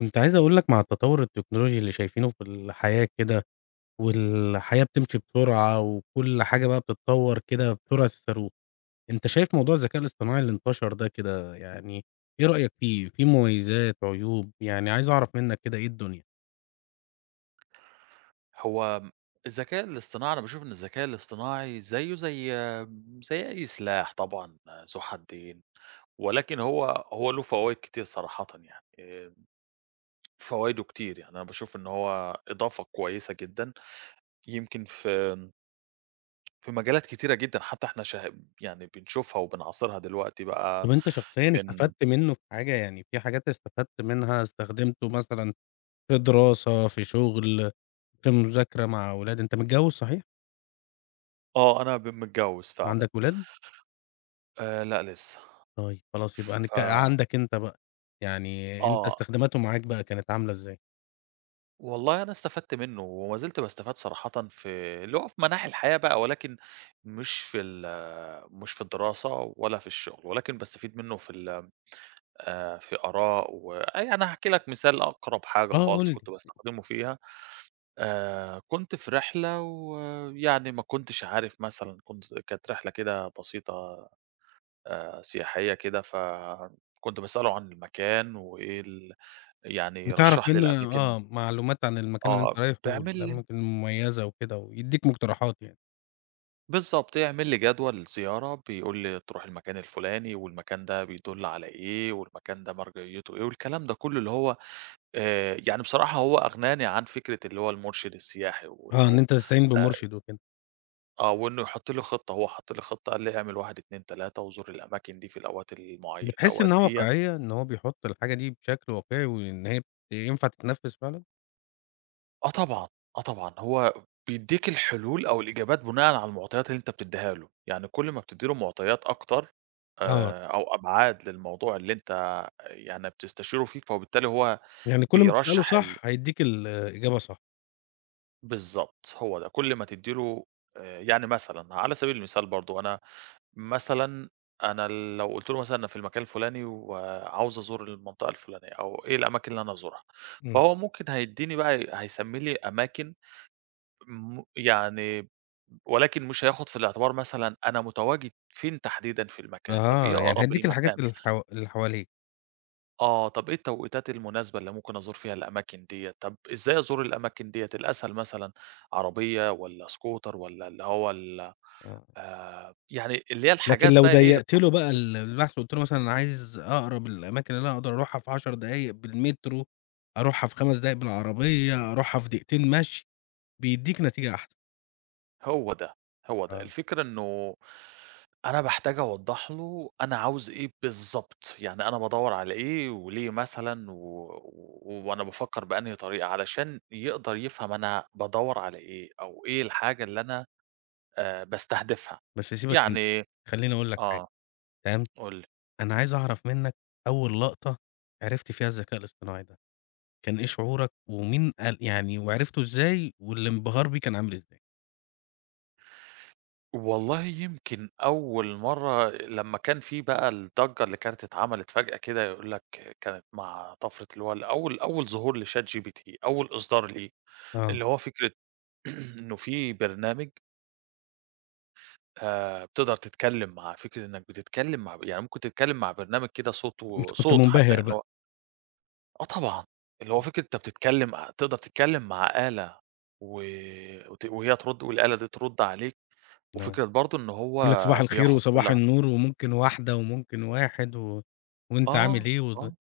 كنت عايز أقول لك مع التطور التكنولوجي اللي شايفينه في الحياة كده، والحياة بتمشي بسرعة، وكل حاجة بقى بتتطور كده بسرعة الصاروخ، أنت شايف موضوع الذكاء الاصطناعي اللي انتشر ده كده يعني إيه رأيك فيه؟ فيه مميزات، عيوب، يعني عايز أعرف منك كده إيه الدنيا؟ هو م الذكاء الاصطناعي، أنا باشوف إن الذكاء الاصطناعي زيه زي أي سلاح، طبعًا ذو حدين، ولكن هو له فوايد كتير صراحةً، يعني فوايده كتير. يعني أنا باشوف إن هو إضافة كويسة جدًا، يمكن في مجالات كتيرة جدًا، حتى إحنا يعني بنشوفها وبنعاصرها دلوقتي طب بقى. أنت شخصيًا من استفدت منه في حاجة؟ يعني في حاجات استفدت منها استخدمته مثلًا في دراسة، في شغل، في مذاكرة مع أولاد، أنت متجوز صحيح؟ آه، أنا متجوز فعلًا. وعندك ولاد؟ لأ، لسه. طيب خلاص يبقى ف هنك عندك أنت بقى، يعني أنت آه، استخداماته معاك بقى كانت عاملة إزاي؟ والله أنا استفدت منّه وما زلت باستفاد صراحةً في اللي هو في مناحي الحياة بقى، ولكن مش في ال مش في الدراسة ولا في الشغل، ولكن باستفيد منّه في ال في آراء و يعني هاحكي لك مثال. أقرب حاجة آه قُل خالص لي، كنت باستخدمه فيها، كنت في رحلة، ويعني ما كنتش عارف مثلًا، كانت رحلة كده بسيطة، سياحية كده، فكنت باسأله عن المكان وإيه ال يعني بتعرف رشّح لي منه الأماكن. معلومات عن المكان اللي آه، أنت رايحه بيعمل لي والأماكن المميزة وكده ويدّيك مقتراحات يعني، بالضبط، يعمل لي جدول زيارة، بيقول لي تروح المكان الفلاني، والمكان ده بيدُل على إيه، والمكان ده مرجعيته إيه، والكلام ده كلّه اللي هو، يعني بصراحة هو أغناني عن فكرة اللي هو المرشد السياحي، آه، إن أنت تستعين آآ، بمرشد وكده، وإنه يحط لي خطة. هو حط لي خطة، قال لي اعمل 1، 2، 3 وزور الأماكن دي في بتحس الأوقات إنها ديّة. واقعية إن هو بيحط الحاجة دي بشكل واقعي وإن هي بت ينفع تتنفذ فعلًا؟ آه طبعًا، آه طبعًا. هو بيدّيك الحلول أو الإجابات بناءً على المعطيات اللي أنت بتدّيها له، يعني كل ما بتدّي له معطيات أكتر، آه، أو أبعاد للموضوع اللي أنت يعني بتستشيره فيه، فبالتالي هو يعني كل ما تسأله بيرشّح ال صح هيدّيك الإجابة صح، بالضبط، هو ده. كل ما تدّي له، يعني مثلًا على سبيل المثال برضه، مثلًا أنا لو قُلت له مثلًا أنا في المكان الفلاني وعاوز أزور المنطقة الفلانية، أو إيه الأماكن اللي أنا أزورها، إمم، فهو ممكن هيدّيني بقى هيسمّي لي أماكن، يعني، ولكن مش هياخُد في الاعتبار مثلًا أنا متواجد فين تحديدًا في المكان. طب إيه آه، يعني أقرب هيدّيك المكان؟ الحاجات اللي اللي حواليك، آه، طب إيه التوقيتات المناسبة اللي ممكن أزور فيها الأماكن ديّة؟ طب إزاي أزور الأماكن ديّة؟ الأسهل مثلًا عربية والّا سكوتر، والّا اللي هو ال آه. يعني اللي هي لكن الحاجات لو بقى، إيه ضيّقت له التف بقى البحث وقُلت له مثلًا أنا عايز أقرب الأماكن اللي أنا أقدر أروحها في 10 دقايق بالمترو، أروحها في 5 دقايق بالعربية، أروحها في دقيقتين مشي، بيدّيك نتيجة أحسن. هو ده، هو ده. آه، الفكرة إنه أنا باحتاج أوضّح له أنا عاوز إيه بالضبط. يعني أنا بادوّر على إيه، وليه مثلًا، و و وأنا بافكّر بأنهي طريقة، علشان يقدر يفهم أنا بادوّر على إيه، أو إيه الحاجة اللي أنا باستهدفها. بس سيبك أنت، يعني خلّيني أقول لك حاجة، آه، تمام، قُل لي. أنا عايز أعرف منّك أول لقطة عرفت فيها الذكاء الاصطناعي ده، كان إيه شعورك ومين قال يعني وعرفته إزاي والانبهار بيه كان عامل إزاي؟ والله يمكن أول مرّة لمّا كان في بقى الضجّة اللي كانت اتعملت فجأة كده، يقول لك كانت مع طفرة اللي هو أول ظهور لChat GPT، أول إصدار ليه، آه، اللي هو فكرة إنه في برنامج، بتقدر تتكلّم معاه. فكرة إنّك بتتكلّم مع يعني ممكن تتكلّم مع برنامج كده، صوته صوت أنت كنت وصوت حتّى، منبهر يعني بقى. هو آه طبعًا، اللي هو فكرة أنت بتتكلّم ع تقدر تتكلّم مع آلة، و وت وهي ترُد، والآلة دي ترُد عليك، آه. وفكرة برضه إن هو يقول لك صباح الخير بياخُد في وصباح اللحظ النور وممكن واحدة وممكن واحد و وأنت عامل آه، إيه آه.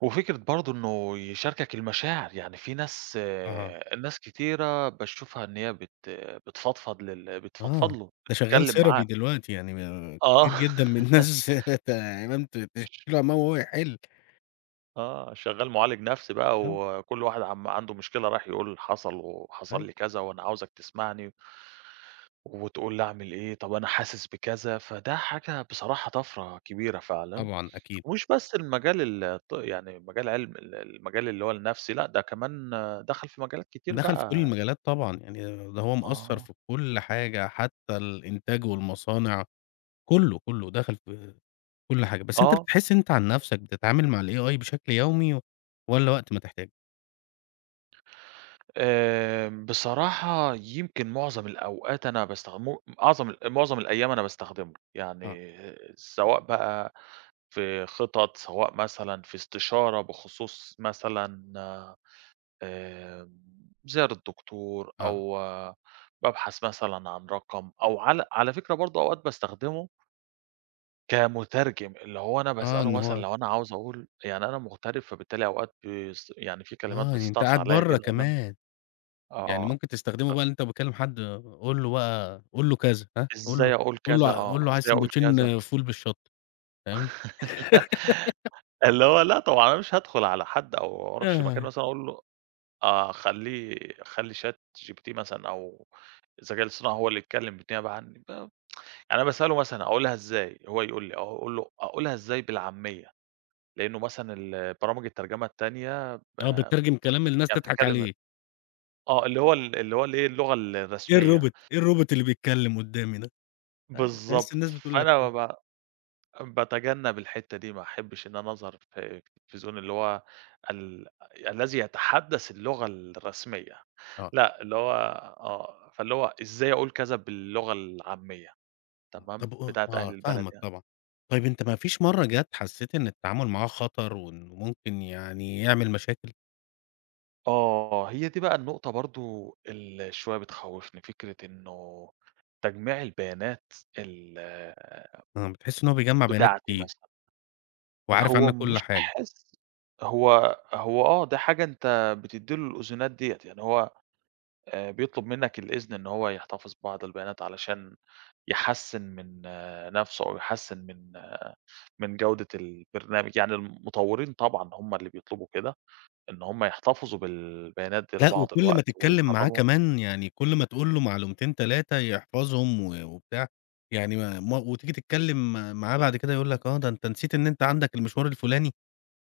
وفكرة برضه إنه يشاركك المشاعر. يعني في ناس، آه، آه، ناس كتيرة باشوفها إن هي بتفضفض آه، له، ده شغال بتتكلم معاه. سيرابي دلوقتي يعني ما آه. كتير جدًا من الناس تمام تشكي له عمّال وهو يحل. آه، شغّال معالج نفسي بقى، آه، وكل واحد عنده مشكلة رايح يقول حصل، وحصل أيوه، لي كذا، وأنا عاوزك تسمعني وتقول لي أعمل إيه، طب أنا حاسس بكذا. فده حاجة، بصراحة، طَفرة كبيرة فعلًا. طبعًا أكيد. ومش بس المجال ال- الط يعني مجال علم ال المجال اللي هو النفسي، لأ، ده كمان، دخل في مجالات كتير دخل في كل بقى. المجالات طبعًا، يعني ده هو مأثّر آه. في كل حاجة حتى الإنتاج والمصانع، كُلّه دخل في كل حاجة. بس أنت آه. بتحس أنت عن نَفْسك بتتعامل مع الAI بشكل يومي والّا وقت ما تحتاج؟ بصراحة يمكن معظم الأيام أنا باستخدمه. آه، يعني سواء بقى في خطط، سواء مثلًا في استشارة بخصوص مثلًا، آمم، زيارة دكتور، آه، أو بابحث مثلًا عن رقم، أو على فكرة برضه أوقات باستخدمه كمترجم، اللي هو أنا آه، باسأله إن مثلًا هو لو أنا عاوز أقول، يعني أنا مغترب، فبالتالي أوقات يعني في كلمات آه، يعني أنت بتستعصي قاعد عليّا برّه كده، وإن أنا كمان، يعني آه. ممكن تستخدمه بقى اللي أنت بتكلم حد قُل له بقى قُل له كذا، ها، قُل له إزاي أقول قُل كذا، له آه، قُل له عايز إزاي أقول كذا. ساندوتشين فول بالشطة، فاهم؟ لأ، اللي هو لأ طبعًا أنا مش هادخل على حد أو أروحش مكان آه. مثلًا أقول له، آآ خلّيه خلّي ChatGPT مثلًا، أو الذكاء الاصطناعني هو اللي يتكلم بالنيابة عني. يعني أنا باسأله مثلًا أقولها إزاي، هو يقول لي. آه، أقول له أقولها إزاي بالعامية، لإنه مثلًا ال برامج الترجمة التانية، آه، بتترجم كلام الناس يعني تضحك بتتكلم، عليه، اللي هو اللي هو الإيه، اللغة إيه الرسمية. الروبوت، إيه الروبوت اللي بيتكلم قدّامي ده، أيوه تحس بالضبط، الناس بتقول لك فأنا كده، باتجنب الحتّة دي، ما أحبش إن أنا أظهر في التلفزيون اللي هو ال الذي يتحدث اللغة الرسمية، آه، لأ، اللي هو آه، فاللي هو إزاي أقول كذا باللغة العامية، آه، تمام، طب قُل بتاعة أهل آه، البلد فاهمك يعني. طبعًا. طيب أنت ما فيش مرّة جات حسيت إن التعامل معاه خطر وإنه ممكن يعني يعمل مشاكل؟ آه، هي دي بقى النقطة برضه اللي شوية بتخوّفني. فكرة إنه تجميع البيانات ال آه، بتحس إن هو بيجمّع بيانات بتاعتي كتير مثلًا. وعارف هو عنك كل مش حاجة. باحس، هو هو آه، ده حاجة أنت بتدّي له الأذونات ديّة، يعني هو بيطلب منّك الإذن إن هو يحتفظ ببعض البيانات، علشان يحسّن من نَفْسه، أو يحسّن من من جودة البرنامج. يعني المطوّرين طبعًا هم اللي بيطلبوا كده، إن هم يحتفظوا بالبيانات دي لأ، لبعض وكل ما الوقت تتكلّم معاه ويدرّبوا. كمان يعني كل ما تقول له معلومتين 3 يحفظهم وبتاع، يعني ما وتيجي تتكلّم معاه بعد كده يقول لك ده أنت نسيت إن أنت عندك المشوار الفلاني،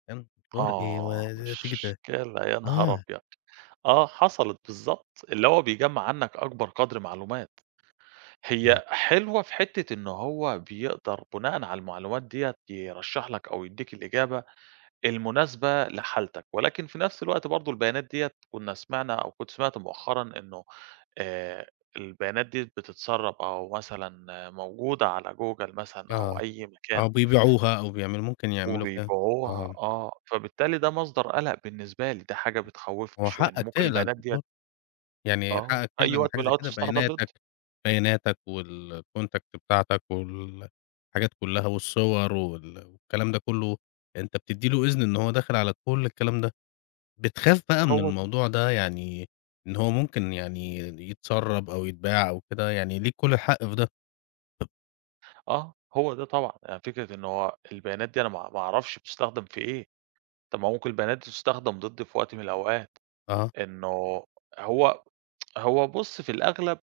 يا ن مشوار إيه آه، وتيجي مشكلة يا نهار آه، أبيض! آه، حصلت بالضبط، اللي هو بيجمّع عنّك أكبر قدر معلومات. آه، هي حلوة في حتّة إن هو بيقدر بناءً على المعلومات ديّة يرشّح لك أو يدّيك الإجابة المناسبة لحالتك، ولكن في نفس الوقت برضه البيانات ديّة، كنا سمعنا أو كنت سمعت مؤخرًا إنه، آآ البيانات دي بتتسرّب، أو مثلًا آه، موجودة على جوجل مثلًا أو آه، أي مكان، آه، بيبيعوها أو بيعملوا ممكن يعملوا فيها وبيبيعوها. آه، آه، فبالتالي ده مصدر قَلَق بالنسبة لي، ده حاجة بتخوّفني هو شوية، إن حقك ممكن تقلق البيانات ديّة، برضه. يعني حقك أي تقلق من وقت حاجة من زي الأوقات كده، تستخدم بياناتك ضدّي. بياناتك والcontact بتاعتك والحاجات كلّها والصور والكلام ده كلّه، أنت بتدّي له إذن إن هو داخل على كل الكلام ده، بتخاف بقى من هو ده، الموضوع ده يعني إن هو ممكن يعني يتسرّب أو يتباع أو كده، يعني ليك كل الحق في ده، آه، هو ده طبعًا. يعني فكرة إن هو البيانات دي، أنا ما أعرفش بتستخدم في إيه. طَب ما ممكن البيانات دي تستخدم ضدّي في وقت من الأوقات. أها، إنه هو هو بُص، في الأغلب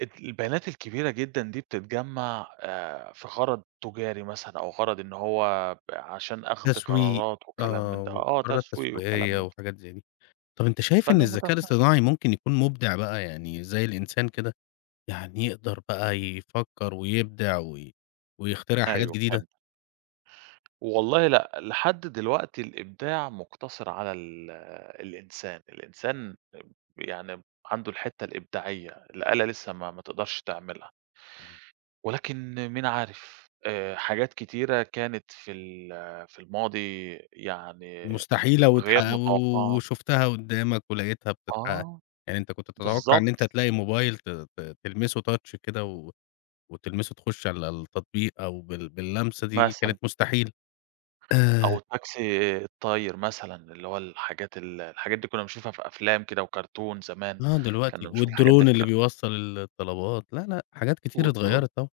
البيانات الكبيرة جدًا دي بتتجمّع، في غرض تجاري مثلًا، أو غرض إن هو عشان أخْد تسويق قرارات وكلام من آه، ده، وقرارات تسويق وكلام تسويقية من ده. وحاجات زي دي. طَب أنت شايف إن فأنا متف الذكاء الاصطناعي ممكن يكون مُبدع بقى يعني زي الإنسان كده؟ يعني يقدر بقى يفكّر ويبدع ويخترع حاجات أيوه جديدة؟ فهمت. والله لأ، لحد دلوقتي الإبداع مُقتصِر على الإنسان. الإنسان يعني عنده الحتّة الإبداعية، الآلة لسه ما تقدَرش تعملها، آه. ولكن مين عارف، حاجات كتيرة كانت في في الماضي، يعني مستحيلة وتح غير و متوقعة. وشُفتها قدّامك ولقيتها بتتحقق، آه، يعني أنت كنت تتوقع إن أنت بالضبط، تلاقي موبايل ت ت تلمسه touch كده وتلمسه تخش على التطبيق أو باللمسة دي كانت مثلًا، مستحيل. أو آآ التاكسي الطاير مثلًا، اللي هو الحاجات، الحاجات دي كنا بنشوفها في أفلام كده، وكرتون زمان، آه، كنا دلوقتي بنشوف الحاجات دي والدرون في اللي كرتون، بيوصّل الطلبات، لا، لأ حاجات كتير والدرون. اتغيّرت طبعًا.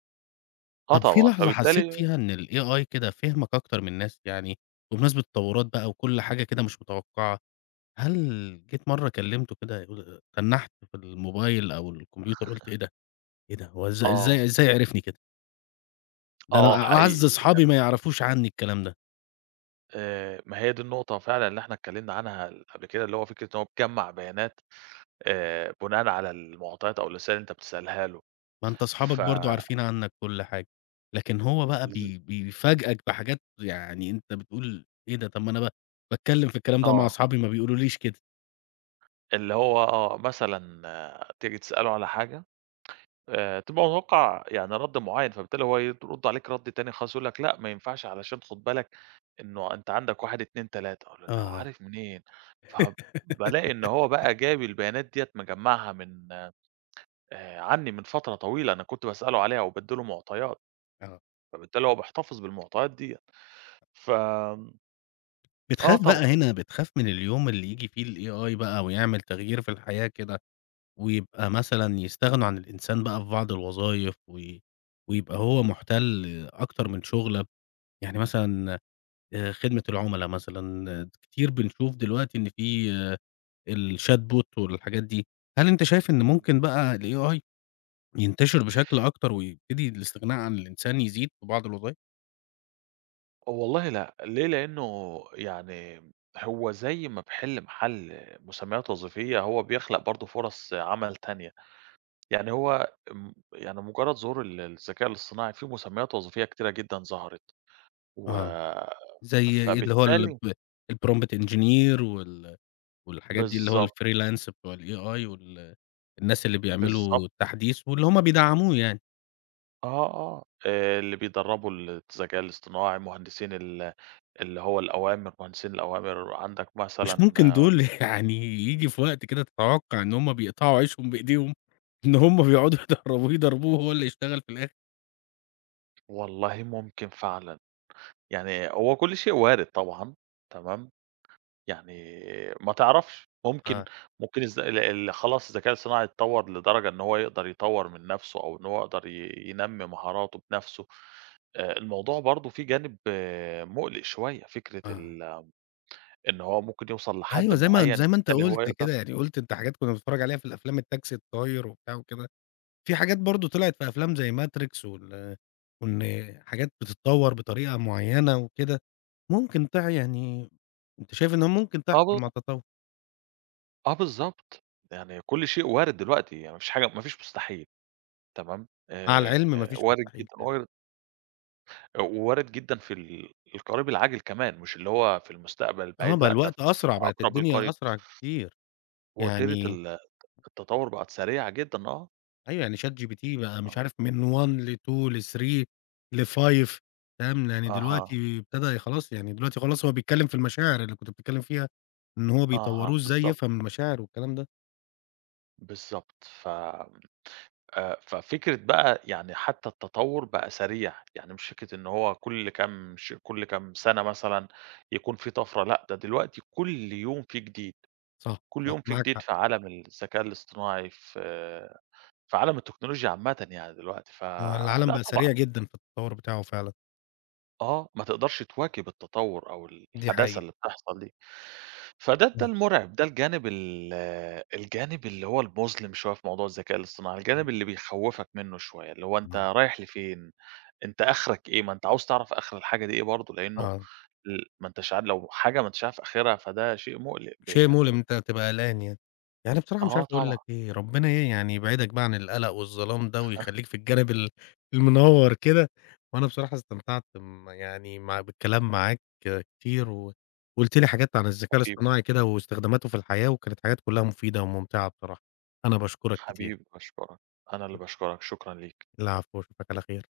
آه طب في طبعًا، لحظة حسّيت فبالتالي فيها إن الAI كده فهمك أكتر من الناس؟ يعني بمناسبة التطوّرات بقى وكل حاجة كده مش متوقعة هل جيت مرّة كلّمته كده يقول تنّحت في الموبايل أو الكمبيوتر قُلت إيه ده، إيه ده، هو إز إزاي آه، إزاي عرفني كده؟ ده أنا آه، حقيقي، أعز أصحابي ما يعرفوش عنّي الكلام ده، ما هي دي النقطة فعلًا اللي إحنا اتكلمنا عنها قبل كده، اللي هو فكرة إن هو بيجمّع بيانات، بناءً على المعطيات أو الأسئلة اللي أنت بتسألها له. ما أنت أصحابك ف برضه عارفين عنّك كل حاجة، لكن هو بقى ل بيفاجئك بحاجات يعني أنت بتقول إيه ده، طب ما أنا باتكلّم في الكلام ده مع آه، أصحابي ما بيقولوليش كده. اللي هو مثلًا تيجي تسأله على حاجة، تبقى متوقّع يعني رَد معيّن، فبالتالي هو يرُد عليك رَد تاني خالص، يقول لك: "لأ، ما ينفعش، علشان خُد بالك إنه أنت عندك 1، 2، 3"، أقول له: "لو آه، عارف منين؟" فبالاقي إن هو بقى جاب البيانات ديّة مجمّعها من، عنّي من فترة طويلة، أنا كنت باسأله عليها وبادّي له معطيات، آه. فبالتالي هو بيحتفظ بالمعطيات ديّة. ف آمم، آه بتخاف بقى طبعًا. هنا بتخاف من اليوم اللي ييجي فيه الAI بقى ويعمل تغيير في الحياة كده ويبقى مثلًا يستغنوا عن الإنسان بقى في بعض الوظايف، ويبقى هو مُحتَل أكتر من شُغلة، يعني مثلًا خدمة العُملا مثلًا، آه، كتير بنشوف دلوقتي إن في الchat bot والحاجات دي، هل أنت شايف إن إمم، ممكن بقى الAI ينتشر بشكل أكتر ويبتدي الاستغناء عن الإنسان يزيد في بعض الوظايف؟ والله لأ. ليه؟ لإنه يعني هو زي ما باحِل محل مسميّات وظيفية، هو بيخلق برضه فُرَص عمل تانية. يعني هو، يعني مجرّد ظهور الذكاء الاصطناعي، في مسميات وظيفية كتيرة جدًا ظهرت، و آه، زي اللي هو الب فبالتالي الprompt engineer والحاجات دي اللي هو بالضبط، الfreelance بتوع الAI الناس اللي بيعملوا بالضبط، تحديث واللي هم بيدعّموه يعني. آه، آه، اللي بيدرّبوا الذكاء الاصطناعي، مهندسين ال اللي هو الأوامر، مهندسين الأوامر. عندك مش مثلًا ممكن آه، دول يعني ييجي في وقت كده تتوقع إن هُم بيقطعوا عيشهم بإيديهم، إن هُم بيقعدوا يدرّبوه يضربوه وهو اللي يشتغل في الآخر. والله ممكن فعلًا. يعني هو كل شيء وارد طبعًا، تمام؟ يعني ما تعرفش، ممكن، آه. ممكن الذ ال ال خلاص الذكاء الصناعي اتطور لدرجة إن هو يقدر يطور من نفسه، أو إن هو يقدر ينمي مهاراته بنفسه. الموضوع برضه فيه جانب، مُقلق شوية. فكرة آه. إن هو ممكن يوصل لحد أيوه زي ما معيّن، زي ما أنت بالتالي هو قُلت يقدر، كده، يعني قُلت أنت حاجات كنا بنتفرّج عليها في الأفلام التاكسي الطاير وبتاع وكده، في حاجات برضه طلعت في أفلام زي ماتريكس وإن حاجات بتتطوّر بطريقة معيّنة وكده، ممكن يعني أنت شايف إنها ممكن آه تحصل مع بالضبط، التطوّر، آه بالضبط. يعني كل شيء وارد دلوقتي، يعني ما فيش حاجة، ما فيش مستحيل، تمام، مع العلم ما فيش وارد مستحيل جدًا، فعلًا. وارد جدًا في القريب العاجل كمان، مش اللي هو في المستقبل آه البعيد، بقى لأ، ده في الوقت أسرع، بقت أقرب الدنيا القريب. أسرع كتير. وتيرة يعني التطور بقت سريعة جدًا. آه، أيوه، يعني ChatGPT بقى مش آه، عارف من 1 ل2 ل3 ل5 فاهم، يعني أها، دلوقتي ابتدى خلاص يعني دلوقتي خلاص هو بيتكلّم في المشاعر اللي كنت بتتكلّم فيها، إن هو أها، بيطوّروه إزاي بالضبط، يفهم المشاعر والكلام ده، بالضبط. ف ففكرة بقى، يعني حتى التطور بقى سريع، يعني مش فكرة إن هو كل كام، ش كل كام سنة مثلًا يكون في طفرة، لأ، ده دلوقتي كل يوم في جديد، صح، كل صح يوم في معاك جديد حق، في عالم الذكاء الاصطناعي، في عالم التكنولوجيا عامةً، يعني دلوقتي، آه، العالم فلأ بقى طبعًا. سريع جدًا في التطوّر بتاعه فعلًا، آه، ما تقدرش تواكب التطوّر أو دي الحداثة حقيقة. اللي بتحصل دي. ده المُرعب، ده الجانب اللي هو المُظلم شوية في موضوع الذكاء الاصطناعي، الجانب اللي بيخوّفك منّه شوية، اللي هو أنت إمم. رايح لفين، أنت آخرك إيه. ما أنت عاوز تعرف آخر الحاجة دي إيه برضه، لإنه آه. ما أنتش عار، لو حاجة ما أنتش عارف آخرها، فده شيء مُقلق، شيء مؤلم إن يعني أنت تبقى قلقان يعني. يعني بصراحة مش آه عارف أقول طبعًا. لك إيه، ربنا إيه يعني يبعدك بقى عن القلق والظلام ده ويخلّيك في الجانب المنوّر كده، وأنا بصراحة استمتعت م يعني مع بالكلام معاك كتير وقُلت لي حاجات عن الذكاء حبيبي، الاصطناعي كده واستخداماته في الحياة، وكانت حاجات كلّها مفيدة وممتعة بصراحة. أنا باشكرك كتير. حبيبي باشكرك، أنا اللي باشكرك، شكرًا ليك. العفو، وأشوفك على خير.